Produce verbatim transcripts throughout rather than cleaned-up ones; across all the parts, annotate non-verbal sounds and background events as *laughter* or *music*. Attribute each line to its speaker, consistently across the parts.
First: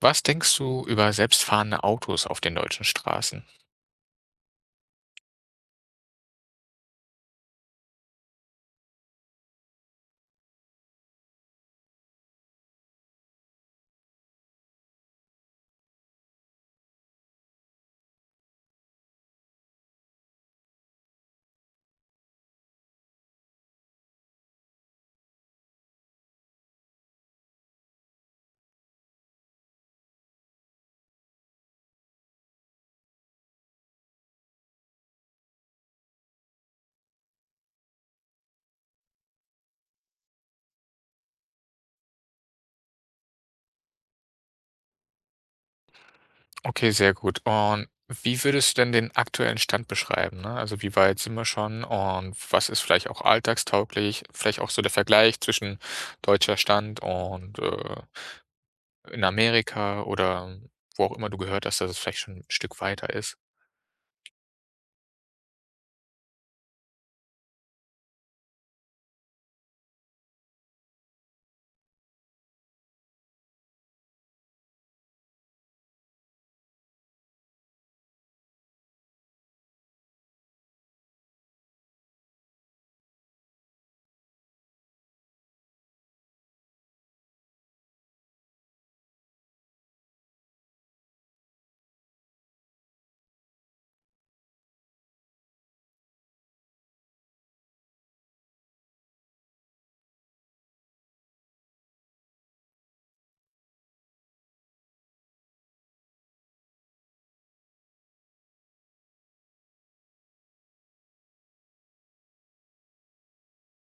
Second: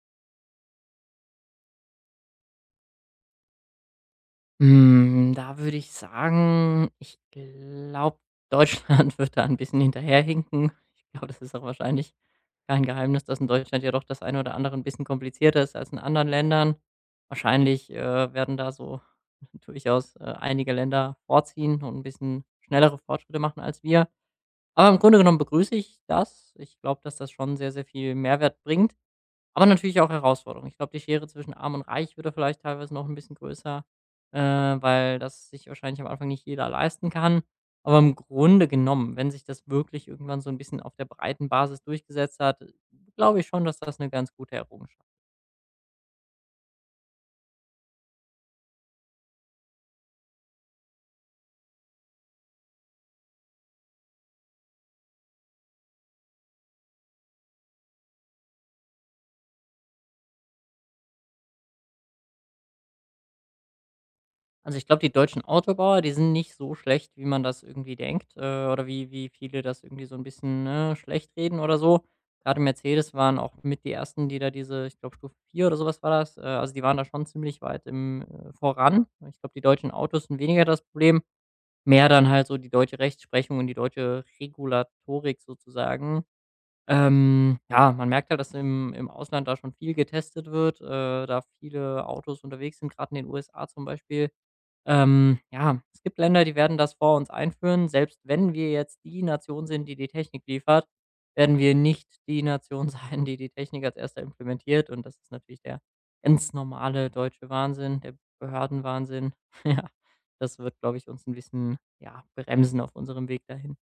Speaker 1: Was denkst du über selbstfahrende Autos auf den deutschen Straßen?
Speaker 2: Hm, da würde ich sagen, ich glaube, Deutschland *laughs* wird da ein bisschen hinterherhinken. Ich glaube, das ist auch wahrscheinlich kein Geheimnis, dass in Deutschland ja doch das eine oder andere ein bisschen komplizierter ist als in anderen Ländern. Wahrscheinlich, äh, werden da so *laughs* durchaus, äh, einige Länder vorziehen und ein bisschen schnellere Fortschritte machen als wir. Aber im Grunde genommen begrüße ich das. Ich glaube, dass das schon sehr, sehr viel Mehrwert bringt. Aber natürlich auch Herausforderungen. Ich glaube, die Schere zwischen Arm und Reich wird da vielleicht teilweise noch ein bisschen größer, äh, weil das sich wahrscheinlich am Anfang nicht jeder leisten kann. Aber im Grunde genommen, wenn sich das wirklich irgendwann so ein bisschen auf der breiten Basis durchgesetzt hat, glaube ich schon, dass das eine ganz gute Errungenschaft.
Speaker 1: Okay, sehr gut. Und wie würdest du denn den aktuellen Stand beschreiben, ne? Also, wie weit sind wir schon und was ist vielleicht auch alltagstauglich? Vielleicht auch so der Vergleich zwischen deutscher Stand und, äh, in Amerika oder wo auch immer du gehört hast, dass es vielleicht schon ein Stück weiter ist.
Speaker 2: Also, ich glaube, die deutschen Autobauer, die sind nicht so schlecht, wie man das irgendwie denkt, äh, oder wie wie viele das irgendwie so ein bisschen, ne, schlecht reden oder so. Gerade Mercedes waren auch mit die ersten, die da diese, ich glaube, Stufe vier oder sowas war das. Äh, also, die waren da schon ziemlich weit im äh, voran. Ich glaube, die deutschen Autos sind weniger das Problem, mehr dann halt so die deutsche Rechtsprechung und die deutsche Regulatorik sozusagen. Ähm, ja, man merkt halt, dass im im Ausland da schon viel getestet wird, äh, da viele Autos unterwegs sind, gerade in den U S A zum Beispiel. Ähm, ja, es gibt Länder, die werden das vor uns einführen. Selbst wenn wir jetzt die Nation sind, die die Technik liefert, werden wir nicht die Nation *laughs* sein, die die Technik als Erster implementiert. Und das ist natürlich der ganz normale deutsche Wahnsinn, der Behördenwahnsinn. *laughs* Ja, das wird, glaube ich, uns ein bisschen, ja, bremsen auf unserem Weg dahin.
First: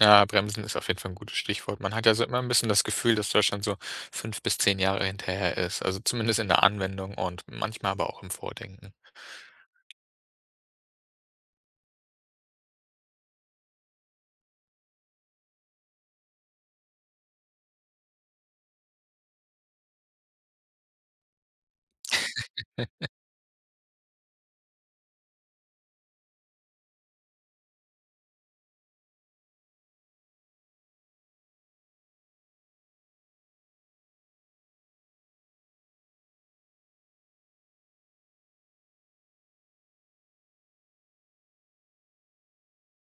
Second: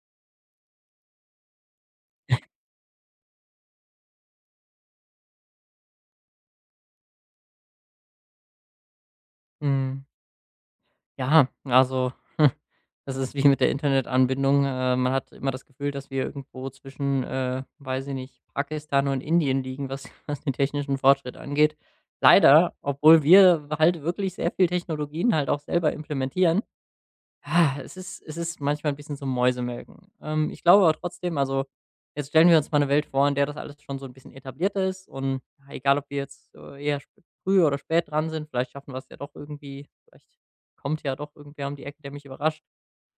Speaker 1: Ja, bremsen ist auf jeden Fall ein gutes Stichwort. Man hat ja so immer ein bisschen das Gefühl, dass Deutschland so fünf bis zehn Jahre hinterher ist, also zumindest in der Anwendung und manchmal aber auch im Vordenken.
Speaker 2: Mm. Ja, also *laughs* das ist wie mit der Internetanbindung. Äh, man hat immer das Gefühl, dass wir irgendwo zwischen, äh, weiß ich nicht, Pakistan und Indien liegen, was, *laughs* was den technischen Fortschritt angeht. Leider, obwohl wir halt wirklich sehr viel Technologien halt auch selber implementieren. Ah, es ist es ist manchmal ein bisschen so Mäusemelken. Ähm, ich glaube aber trotzdem, also, jetzt stellen wir uns mal eine Welt vor, in der das alles schon so ein bisschen etablierter ist und, ja, egal ob wir jetzt, äh, eher sp früh oder spät dran sind, vielleicht schaffen wir es ja doch irgendwie. Vielleicht kommt ja doch irgendwer um die Ecke, der mich überrascht.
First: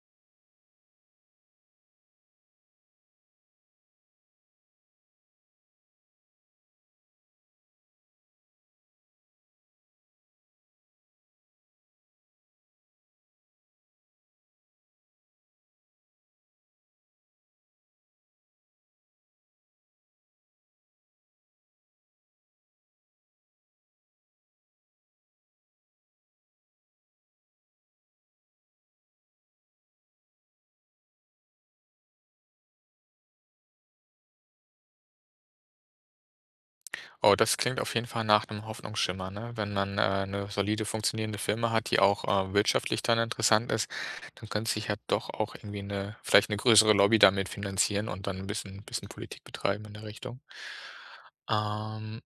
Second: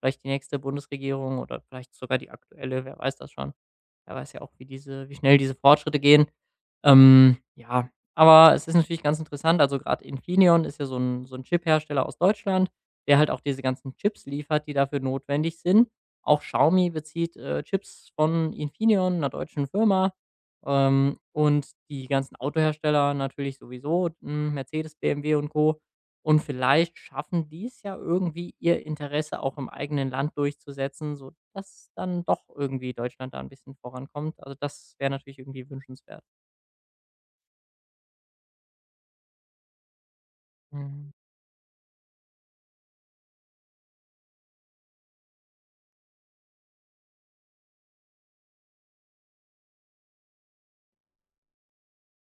Speaker 2: Vielleicht die nächste Bundesregierung oder vielleicht sogar die aktuelle, wer weiß das schon. Wer weiß ja auch, wie diese wie schnell diese Fortschritte gehen. Ähm, ja, aber es ist natürlich ganz interessant. Also, gerade Infineon ist ja so ein, so 'n Chiphersteller aus Deutschland, der halt auch diese ganzen Chips liefert, die dafür notwendig sind. Auch Xiaomi bezieht, äh, Chips von Infineon, einer deutschen Firma, ähm, und die ganzen Autohersteller natürlich sowieso, hm, Mercedes, B M W und Co. Und vielleicht schaffen die es ja irgendwie, ihr Interesse auch im eigenen Land durchzusetzen, sodass dann doch irgendwie Deutschland da ein bisschen vorankommt. Also, das wäre natürlich irgendwie wünschenswert.
Speaker 1: Oh, das klingt auf jeden Fall nach einem Hoffnungsschimmer, ne? Wenn man, äh, 'ne solide
Speaker 2: Mhm.
Speaker 1: funktionierende Firma hat, die auch, äh, wirtschaftlich dann interessant ist, dann könnte sich ja doch auch irgendwie eine, vielleicht eine größere Lobby damit finanzieren und dann ein bisschen bisschen Politik betreiben in der Richtung. Ähm,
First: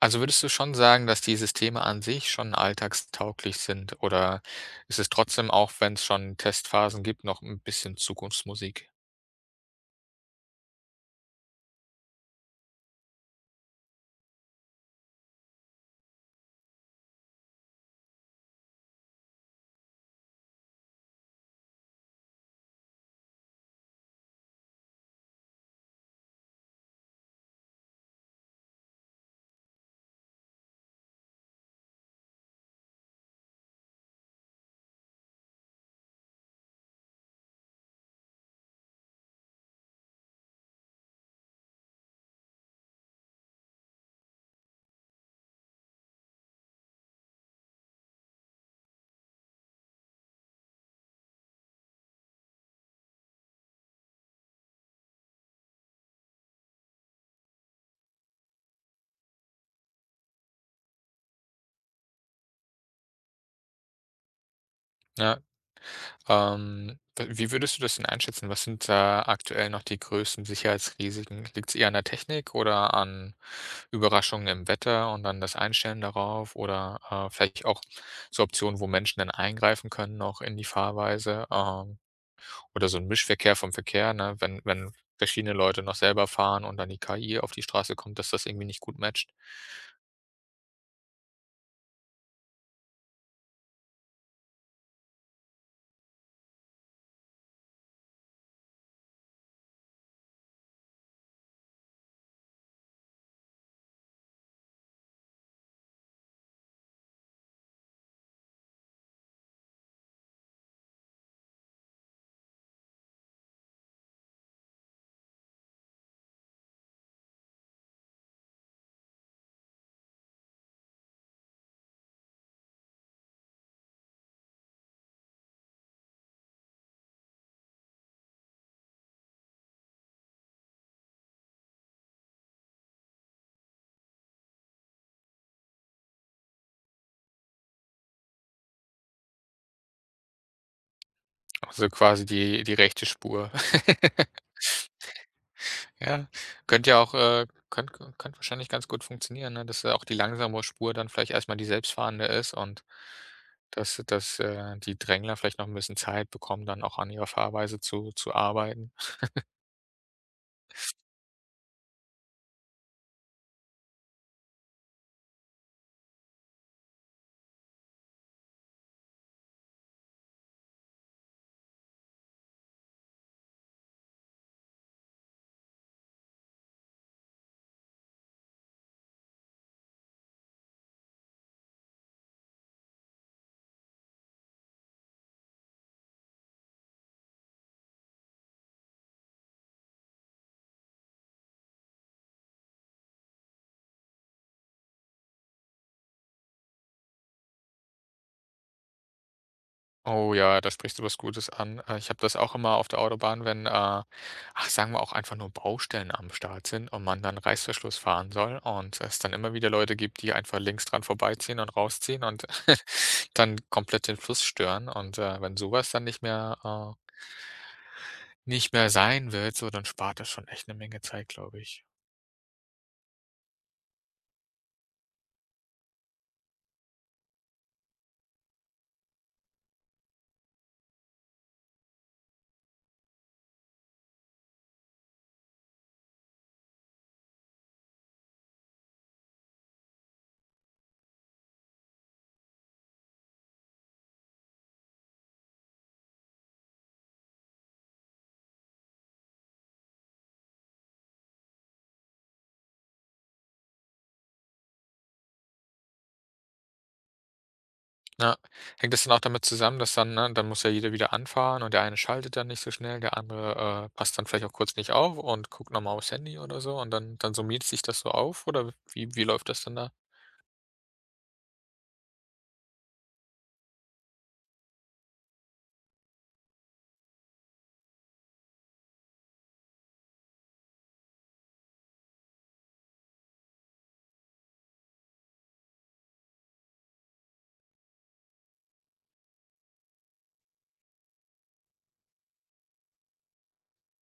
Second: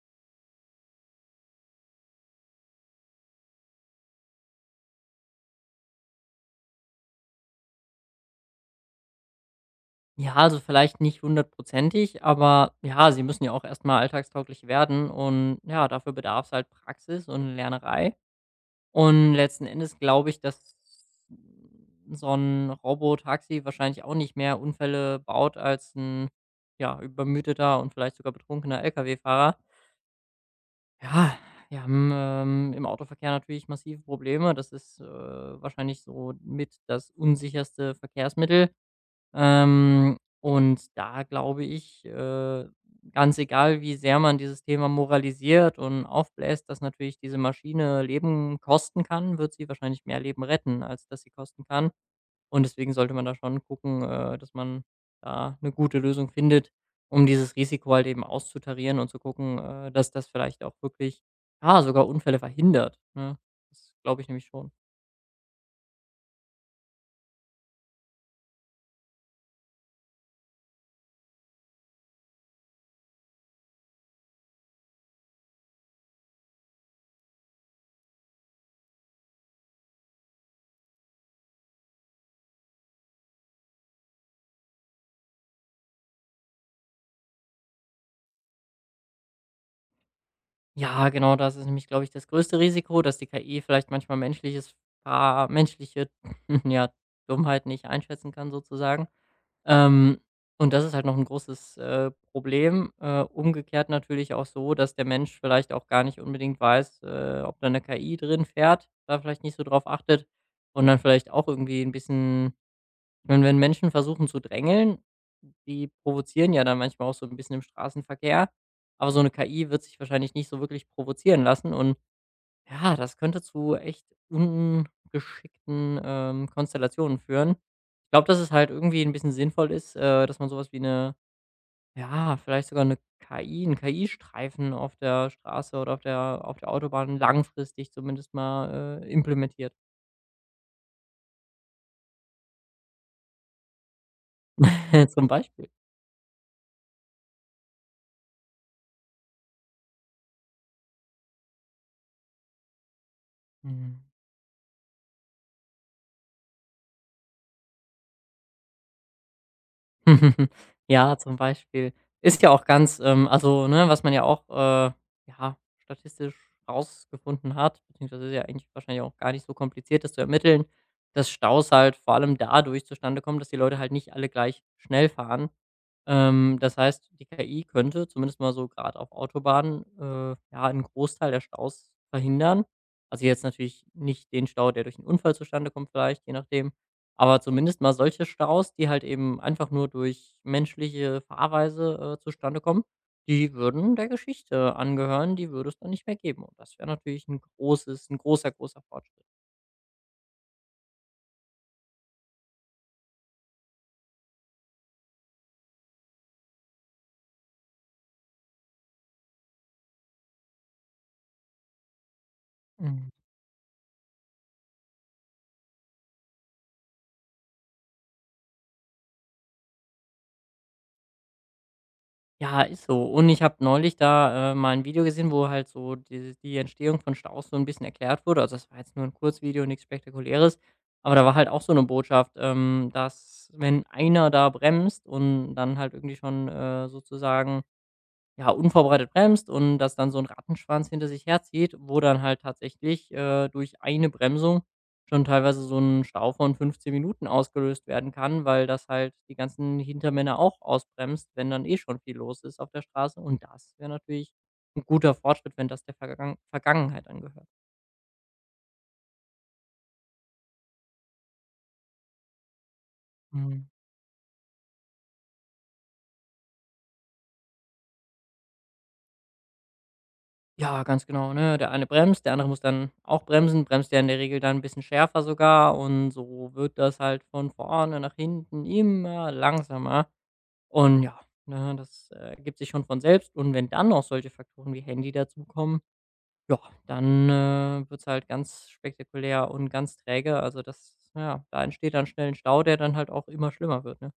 Speaker 1: also, würdest du schon sagen, dass die Systeme an sich schon alltagstauglich sind oder ist es trotzdem, auch wenn es schon Testphasen gibt, noch ein bisschen Zukunftsmusik?
Speaker 2: Ja, also vielleicht nicht hundertprozentig, aber ja, sie müssen ja auch erstmal alltagstauglich werden und ja, dafür bedarf es halt Praxis und Lernerei. Und letzten Endes glaube ich, dass so ein Robo-Taxi wahrscheinlich auch nicht mehr Unfälle baut als ein, ja, übermüdeter und vielleicht sogar betrunkener Lkw-Fahrer. Ja, wir haben, ähm, im Autoverkehr natürlich massive Probleme. Das ist, äh, wahrscheinlich so mit das unsicherste Verkehrsmittel. Ähm, und da glaube ich, äh, ganz egal, wie sehr man dieses Thema moralisiert und aufbläst, dass natürlich diese Maschine Leben kosten kann, wird sie wahrscheinlich mehr Leben retten, als dass sie kosten kann. Und deswegen sollte man da schon gucken, äh, dass man da eine gute Lösung findet, um dieses Risiko halt eben auszutarieren und zu gucken, äh, dass das vielleicht auch wirklich, ja, sogar Unfälle verhindert. Ne? Das glaube ich nämlich schon.
Speaker 1: Ne? Ähm, w wie würdest du das denn einschätzen? Was sind da aktuell noch die größten Sicherheitsrisiken? Liegt es eher an der Technik oder an Überraschungen im Wetter und dann das Einstellen darauf oder, äh, vielleicht auch so Optionen, wo Menschen dann eingreifen können auch in die Fahrweise, ähm, oder so ein Mischverkehr vom Verkehr, ne? Wenn wenn verschiedene Leute noch selber fahren und dann die K I auf die Straße kommt, dass das irgendwie nicht gut matcht.
Speaker 2: Ja, genau, das ist nämlich, glaube ich, das größte Risiko, dass die K I vielleicht manchmal menschliches, ah, menschliche, *laughs* ja, Dummheit nicht einschätzen kann sozusagen. Ähm, und das ist halt noch ein großes, äh, Problem. Äh, umgekehrt natürlich auch so, dass der Mensch vielleicht auch gar nicht unbedingt weiß, äh, ob da 'ne K I drin fährt, da vielleicht nicht so drauf achtet und dann vielleicht auch irgendwie ein bisschen. Und wenn Menschen versuchen zu drängeln, die provozieren ja dann manchmal auch so ein bisschen im Straßenverkehr, aber so 'ne K I wird sich wahrscheinlich nicht so wirklich provozieren lassen und ja, das könnte zu echt ungeschickten, ähm, Konstellationen führen. Ich glaube, dass es halt irgendwie ein bisschen sinnvoll ist, äh, dass man sowas wie eine, ja, vielleicht sogar 'ne K I 'n K I-Streifen auf der Straße oder auf der auf der Autobahn langfristig zumindest mal, äh, implementiert.
Speaker 1: Also quasi die die rechte Spur. *laughs*
Speaker 2: *laughs* Zum Beispiel.
Speaker 1: Ja, könnte ja auch äh, könnte kö könnte wahrscheinlich ganz gut funktionieren, ne, dass da auch die langsamere Spur dann vielleicht erstmal die selbstfahrende ist und dass
Speaker 2: Mhm.
Speaker 1: dass, äh, die Drängler vielleicht noch ein bisschen Zeit bekommen, dann auch an ihrer Fahrweise zu zu arbeiten.
Speaker 2: *laughs* Ja, zum Beispiel. Ist ja auch ganz, ähm, also, ne, was man ja auch, äh, ja, statistisch rausgefunden hat, beziehungsweise ist ja eigentlich wahrscheinlich auch gar nicht so kompliziert, das zu ermitteln, dass Staus halt vor allem dadurch zustande kommen, dass die Leute halt nicht alle gleich schnell fahren. Ähm, das heißt, die K I könnte zumindest mal so gerade auf Autobahnen, äh, ja, einen Großteil der Staus verhindern. Also, jetzt natürlich nicht den Stau, der durch einen Unfall zustande kommt vielleicht, je nachdem, aber zumindest mal solche Staus, die halt eben einfach nur durch menschliche Fahrweise, äh, zustande kommen, die würden der Geschichte angehören, die würde es dann nicht mehr geben und das wäre natürlich ein großes, ein großer, großer Fortschritt.
Speaker 1: Oh ja, da sprichst du was Gutes an. Äh, ich habe das auch immer auf der Autobahn, wenn, äh, ach, sagen wir auch einfach nur Baustellen am Start sind und man dann Reißverschluss fahren soll und es dann immer wieder Leute gibt, die einfach links dran vorbeiziehen und rausziehen und
Speaker 2: Mhm.
Speaker 1: *laughs* dann komplett den Fluss stören. Und, äh, wenn sowas dann nicht mehr, äh nicht mehr sein willst, so, dann spart das schon echt eine Menge Zeit, glaube ich.
Speaker 2: Ja, ist so. Und ich habe neulich da, äh, mal ein Video gesehen, wo halt so die die Entstehung von Staus so ein bisschen erklärt wurde. Also, das war jetzt nur ein Kurzvideo, nichts Spektakuläres. Aber da war halt auch so eine Botschaft, ähm, dass wenn einer da bremst und dann halt irgendwie schon, äh, sozusagen, ja, unvorbereitet bremst und das dann so ein Rattenschwanz hinter sich herzieht, wo dann halt tatsächlich, äh, durch eine Bremsung schon teilweise so ein Stau von fünfzehn Minuten ausgelöst werden kann, weil das halt die ganzen Hintermänner auch ausbremst, wenn dann eh schon viel los ist auf der Straße. Und das wäre natürlich ein guter Fortschritt, wenn das der Vergangen Vergangenheit angehört.
Speaker 1: Ja. Hängt das dann auch damit zusammen, dass dann ne, dann muss ja jeder wieder anfahren und der eine schaltet dann nicht so schnell, der
Speaker 2: Mhm.
Speaker 1: andere, äh, passt dann vielleicht auch kurz nicht auf und guckt noch mal aufs Handy oder so und dann dann summiert sich das so auf oder wie wie läuft das dann da?
Speaker 2: Ja, ganz genau, ne? Der eine bremst, der andere muss dann auch bremsen, bremst ja in der Regel dann ein bisschen schärfer sogar und so wird das halt von vorne nach hinten immer langsamer. Und ja, ne, das, äh, ergibt sich schon von selbst. Und wenn dann noch solche Faktoren wie Handy dazukommen, ja, dann, äh, wird's halt ganz spektakulär und ganz träge. Also, das, ja, da entsteht dann schnell ein Stau, der dann halt auch immer schlimmer wird, ne?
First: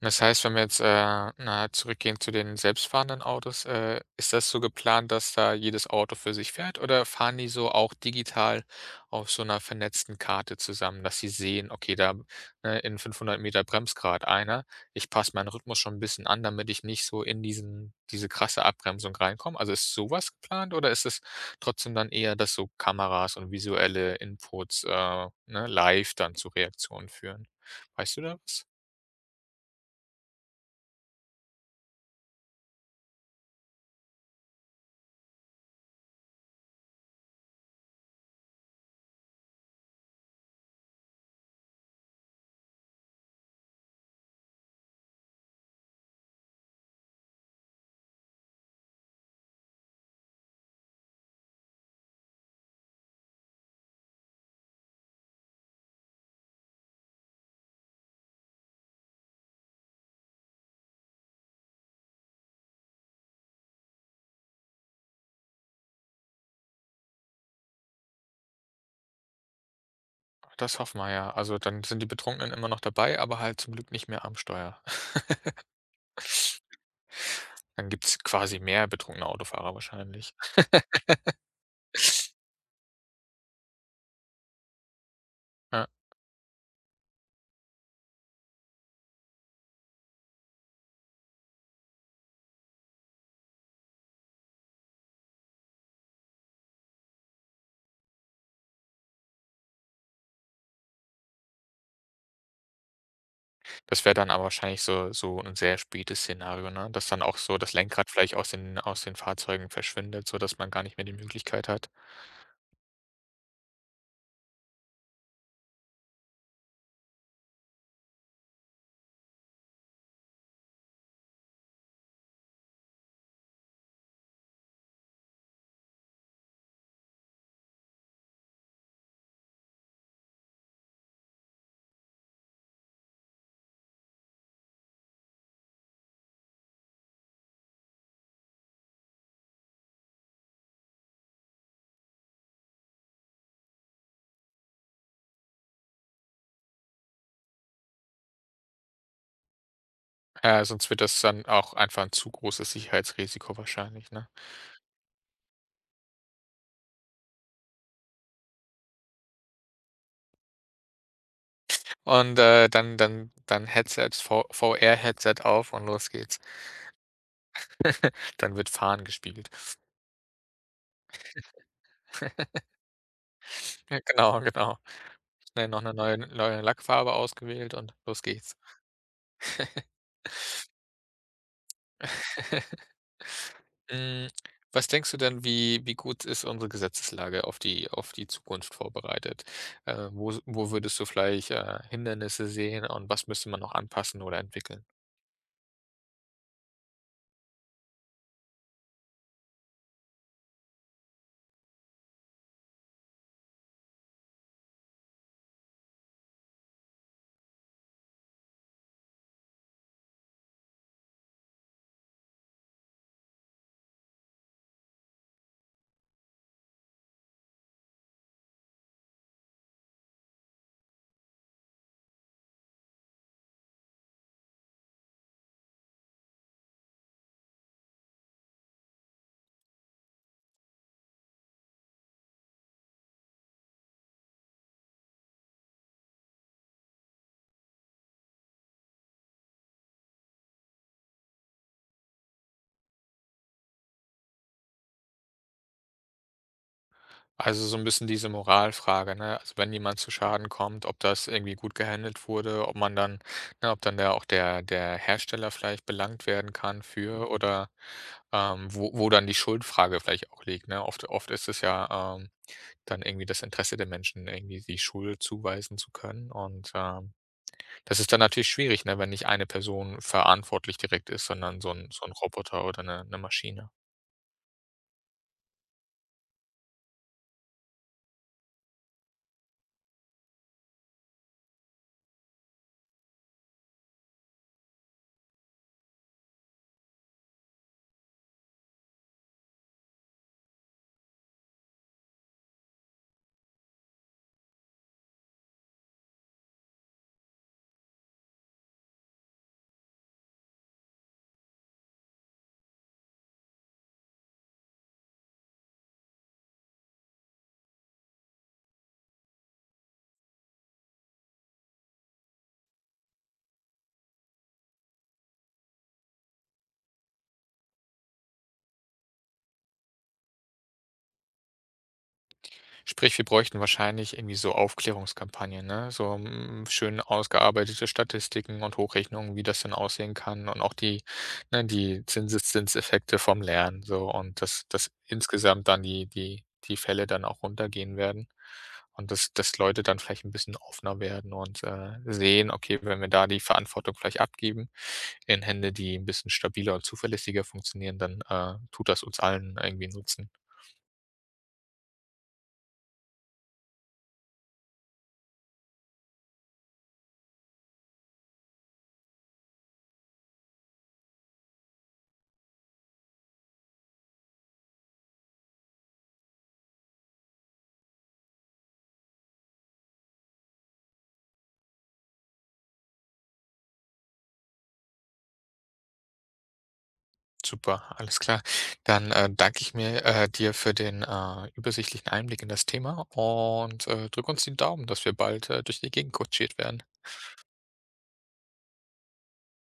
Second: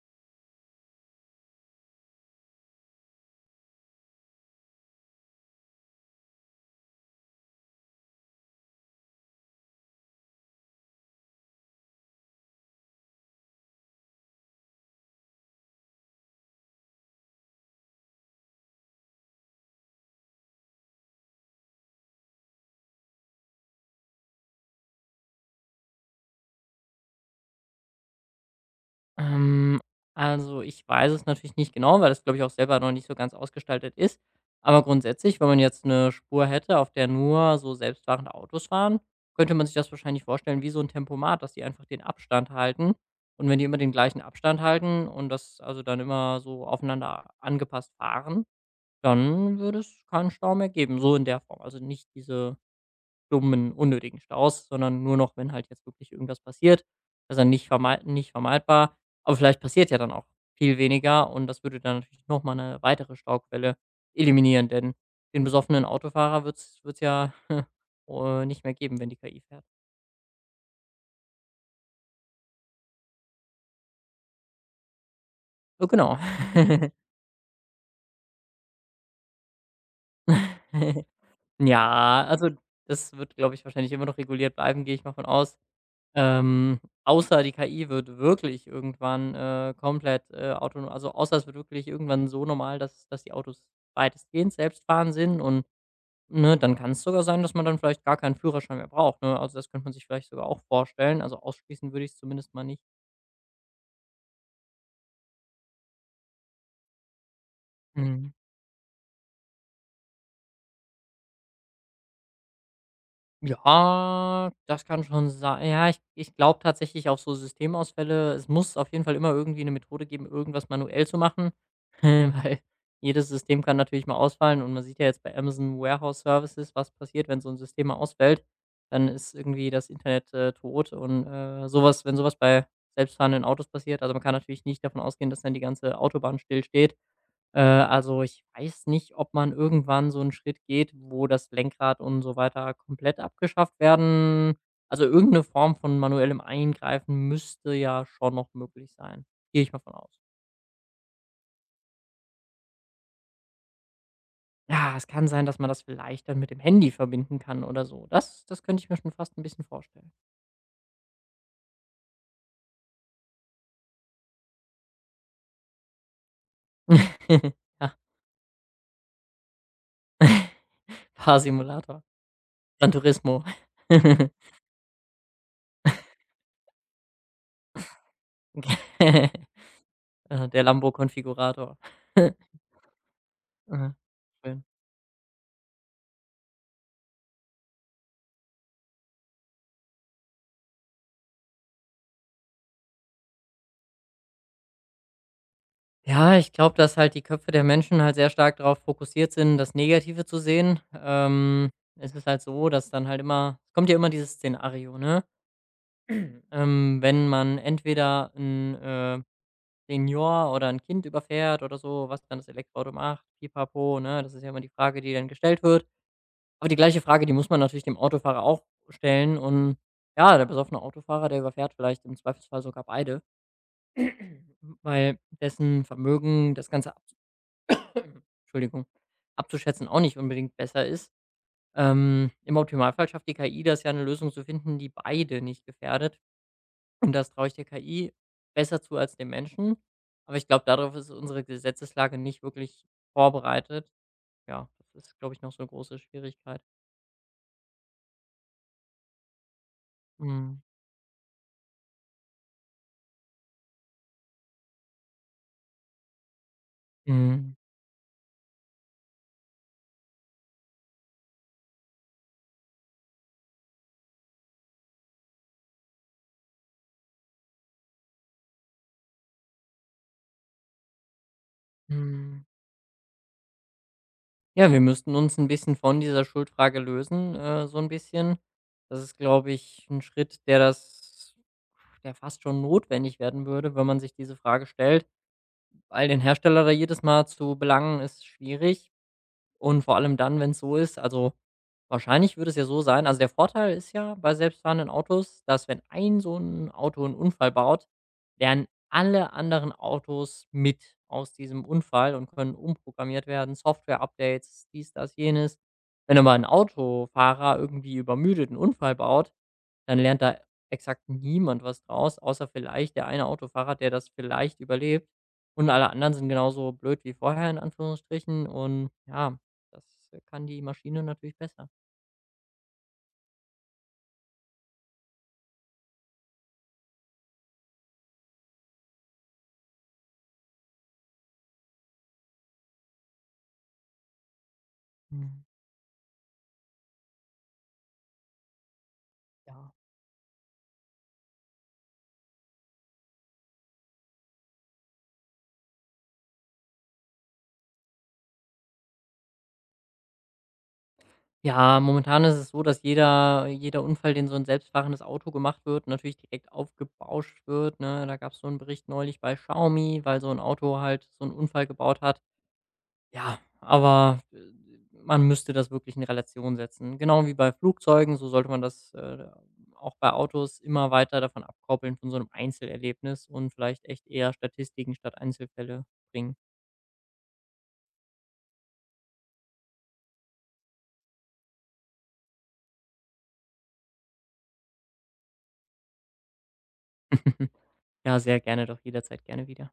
Speaker 1: Das heißt, wenn wir jetzt, äh, na, zurückgehen zu den selbstfahrenden Autos, äh, ist das so geplant, dass da jedes Auto für sich fährt oder fahren die so auch digital auf so einer vernetzten Karte zusammen, dass sie sehen: „Okay, da, ne, in fünfhundert m bremst grad einer. Ich passe meinen Rhythmus schon ein bisschen an, damit ich nicht so in diesen diese krasse Abbremsung reinkomme.“ Also, ist sowas geplant oder ist es trotzdem dann eher, dass so Kameras und visuelle Inputs, äh, ne, live dann zu Reaktionen führen? Weißt du da was?
Speaker 2: Ähm, also, ich weiß es natürlich nicht genau, weil das, glaube ich, auch selber noch nicht so ganz ausgestaltet ist. Aber grundsätzlich, wenn man jetzt eine Spur hätte, auf der nur so selbstfahrende Autos fahren, könnte man sich das wahrscheinlich vorstellen wie so ein Tempomat, dass die einfach den Abstand halten. Und wenn die immer den gleichen Abstand halten und das also dann immer so aufeinander angepasst fahren, dann würde es keinen Stau mehr geben, so in der Form. Also, nicht diese dummen, unnötigen Staus, sondern nur noch, wenn halt jetzt wirklich irgendwas passiert. Also nicht vermei nicht vermeidbar, aber vielleicht passiert ja dann auch viel weniger und das würde dann natürlich noch mal 'ne weitere Stauquelle eliminieren, denn den besoffenen Autofahrer wird's wird's ja, *laughs* äh, nicht mehr geben, wenn die K I fährt.
Speaker 1: Das hoffen wir ja. Also, dann sind die Betrunkenen immer noch dabei, aber halt zum Glück nicht mehr am Steuer. *laughs*
Speaker 2: Oh, genau. *laughs*
Speaker 1: Dann gibt's quasi mehr betrunkene Autofahrer wahrscheinlich.
Speaker 2: *laughs* Ja, also das wird, glaube ich, wahrscheinlich immer noch reguliert bleiben, gehe ich mal von aus.
Speaker 1: Ja.
Speaker 2: Ähm, Außer die K I wird wirklich irgendwann, äh, komplett, äh, autono also, außer es wird wirklich irgendwann so normal, dass dass die Autos weitestgehend selbstfahrend sind und, ne, dann kann es sogar sein, dass man dann vielleicht gar keinen Führerschein mehr braucht, ne? Also, das könnte man sich vielleicht sogar auch vorstellen. Also, ausschließen würde ich es zumindest mal nicht.
Speaker 1: Das wäre dann aber wahrscheinlich so so ein sehr spätes Szenario, ne? Dass dann auch so das Lenkrad
Speaker 2: Mhm.
Speaker 1: vielleicht aus den aus den Fahrzeugen verschwindet, sodass man gar nicht mehr die Möglichkeit hat.
Speaker 2: Ja, das kann schon sein, ja, ich ich glaube tatsächlich auch so Systemausfälle, es muss auf jeden Fall immer irgendwie eine Methode geben, irgendwas manuell zu machen, *laughs* weil jedes System kann natürlich mal ausfallen und man sieht ja jetzt bei Amazon Warehouse Services, was passiert, wenn so ein System mal ausfällt. Dann ist irgendwie das Internet, äh, tot und, äh, so wenn sowas bei selbstfahrenden Autos passiert, also, man kann natürlich nicht davon ausgehen, dass dann die ganze Autobahn stillsteht. Äh, also, ich weiß nicht, ob man irgendwann so einen Schritt geht, wo das Lenkrad und so weiter komplett abgeschafft werden. Also, irgendeine Form von manuellem Eingreifen müsste ja schon noch möglich sein. Gehe ich mal von aus.
Speaker 1: Äh, sonst wird das dann auch einfach ein zu großes Sicherheitsrisiko wahrscheinlich, ne?
Speaker 2: Ja, es kann sein, dass man das vielleicht dann mit dem Handy verbinden kann oder so. Das das könnte ich mir schon fast ein bisschen vorstellen.
Speaker 1: Und, äh, dann dann dann Headsets, V VR-Headset auf und los geht's.
Speaker 2: *laughs* Ja,
Speaker 1: Dann wird Fahren gespielt.
Speaker 2: Fahrsimulator,
Speaker 1: *laughs*
Speaker 2: Gran Turismo.
Speaker 1: Ja,
Speaker 2: *laughs*
Speaker 1: genau, genau. Ne, noch 'ne neue neue Lackfarbe ausgewählt und los geht's.
Speaker 2: Äh, der Lambo-Konfigurator. *laughs*
Speaker 1: *laughs*
Speaker 2: Aha,
Speaker 1: Hm,
Speaker 2: schön.
Speaker 1: was denkst du denn, wie wie gut ist unsere Gesetzeslage auf die auf die Zukunft vorbereitet? Äh, wo s wo würdest du vielleicht, äh, Hindernisse sehen und was müsste man noch anpassen oder entwickeln?
Speaker 2: Ja, ich glaube, dass halt die Köpfe der Menschen halt sehr stark darauf fokussiert sind, das Negative zu sehen. Ähm, es ist halt so, dass dann halt immer, es kommt ja immer dieses Szenario, ne? *clears throat* Ähm, wenn man entweder ein, äh, Senior oder ein Kind überfährt oder so, was dann das Elektroauto macht, Pipapo, ne? Das ist ja immer die Frage, die dann gestellt wird. Aber die gleiche Frage, die muss man natürlich dem Autofahrer auch stellen und, ja, der besoffene Autofahrer, der überfährt vielleicht im Zweifelsfall sogar beide, *clears throat* weil dessen Vermögen das Ganze Entschuldigung abzuschätzen auch nicht unbedingt besser ist. Ähm, im Optimalfall schafft die K I das, ja, eine Lösung zu finden, die beide nicht gefährdet. Und das traue ich der K I besser zu als dem Menschen. Aber ich glaube, darauf ist unsere Gesetzeslage nicht wirklich vorbereitet. Ja, das ist, glaube ich, noch so eine große Schwierigkeit.
Speaker 1: Also so ein bisschen diese Moralfrage, ne? Also, wenn jemand zu Schaden
Speaker 2: Mhm.
Speaker 1: kommt, ob das irgendwie gut gehandelt wurde, ob man dann ne, ob dann der auch der der Hersteller vielleicht belangt werden kann für
Speaker 2: Mhm.
Speaker 1: oder, ähm, wo wo dann die Schuldfrage vielleicht auch liegt, ne? Oft oft ist es ja, ähm, dann irgendwie das Interesse der Menschen, irgendwie die Schuld zuweisen zu können und, ähm, das ist dann natürlich schwierig, ne, wenn nicht eine Person verantwortlich direkt ist, sondern so ein so ein
Speaker 2: Mhm.
Speaker 1: Roboter oder eine 'ne Maschine.
Speaker 2: Ja, wir müssten uns ein bisschen von dieser Schuldfrage lösen, äh, so ein bisschen. Das ist, glaube ich, ein Schritt, der das der fast schon notwendig werden würde, wenn man sich diese Frage stellt. Weil den Hersteller da jedes Mal zu belangen, ist schwierig und vor allem dann, wenn es so ist, also, wahrscheinlich würde es ja so sein, also, der Vorteil ist ja bei selbstfahrenden Autos, dass wenn ein so ein Auto einen Unfall baut, lernen alle anderen Autos mit aus diesem Unfall und können umprogrammiert werden, Software-Updates, dies, das, jenes. Wenn aber ein Autofahrer irgendwie übermüdet einen Unfall baut, dann lernt da exakt niemand was draus, außer vielleicht der eine Autofahrer, der das vielleicht überlebt. Und alle anderen sind genauso blöd wie vorher in Anführungsstrichen. Und ja, das kann die Maschine natürlich besser.
Speaker 1: Sprich, wir bräuchten wahrscheinlich irgendwie so Aufklärungskampagnen, ne? So, hm, schön ausgearbeitete Statistiken und Hochrechnungen, wie das denn aussehen kann und auch die ne, die Zinseszinseffekte vom Lernen so und dass dass
Speaker 2: Mhm.
Speaker 1: insgesamt dann die die die Fälle dann auch runtergehen werden und dass dass
Speaker 2: Ja.
Speaker 1: Leute dann vielleicht ein bisschen offener werden und, äh, sehen: „Okay, wenn wir da die Verantwortung vielleicht abgeben in Hände, die ein bisschen stabiler und zuverlässiger funktionieren, dann, äh, tut das uns allen irgendwie Nutzen.“
Speaker 2: Ja, momentan ist es so, dass jeder, jeder Unfall, den so ein selbstfahrendes Auto gemacht wird, natürlich direkt aufgebauscht wird. Ne? Da gab es so einen Bericht neulich bei Xiaomi, weil so ein Auto halt so einen Unfall gebaut hat. Ja, aber, äh, man müsste das wirklich in Relation setzen. Genau wie bei Flugzeugen, so sollte man das, äh, auch bei Autos immer weiter davon abkoppeln von so einem Einzelerlebnis und vielleicht echt eher Statistiken statt Einzelfälle bringen.
Speaker 1: Super, alles klar. Dann, äh, danke ich mir äh, dir für den, äh, übersichtlichen Einblick in das Thema und, äh, drücke uns die Daumen, dass wir bald, äh, durch die Gegend kutschiert werden.
Speaker 2: *laughs* Ja, sehr gerne, doch jederzeit gerne wieder.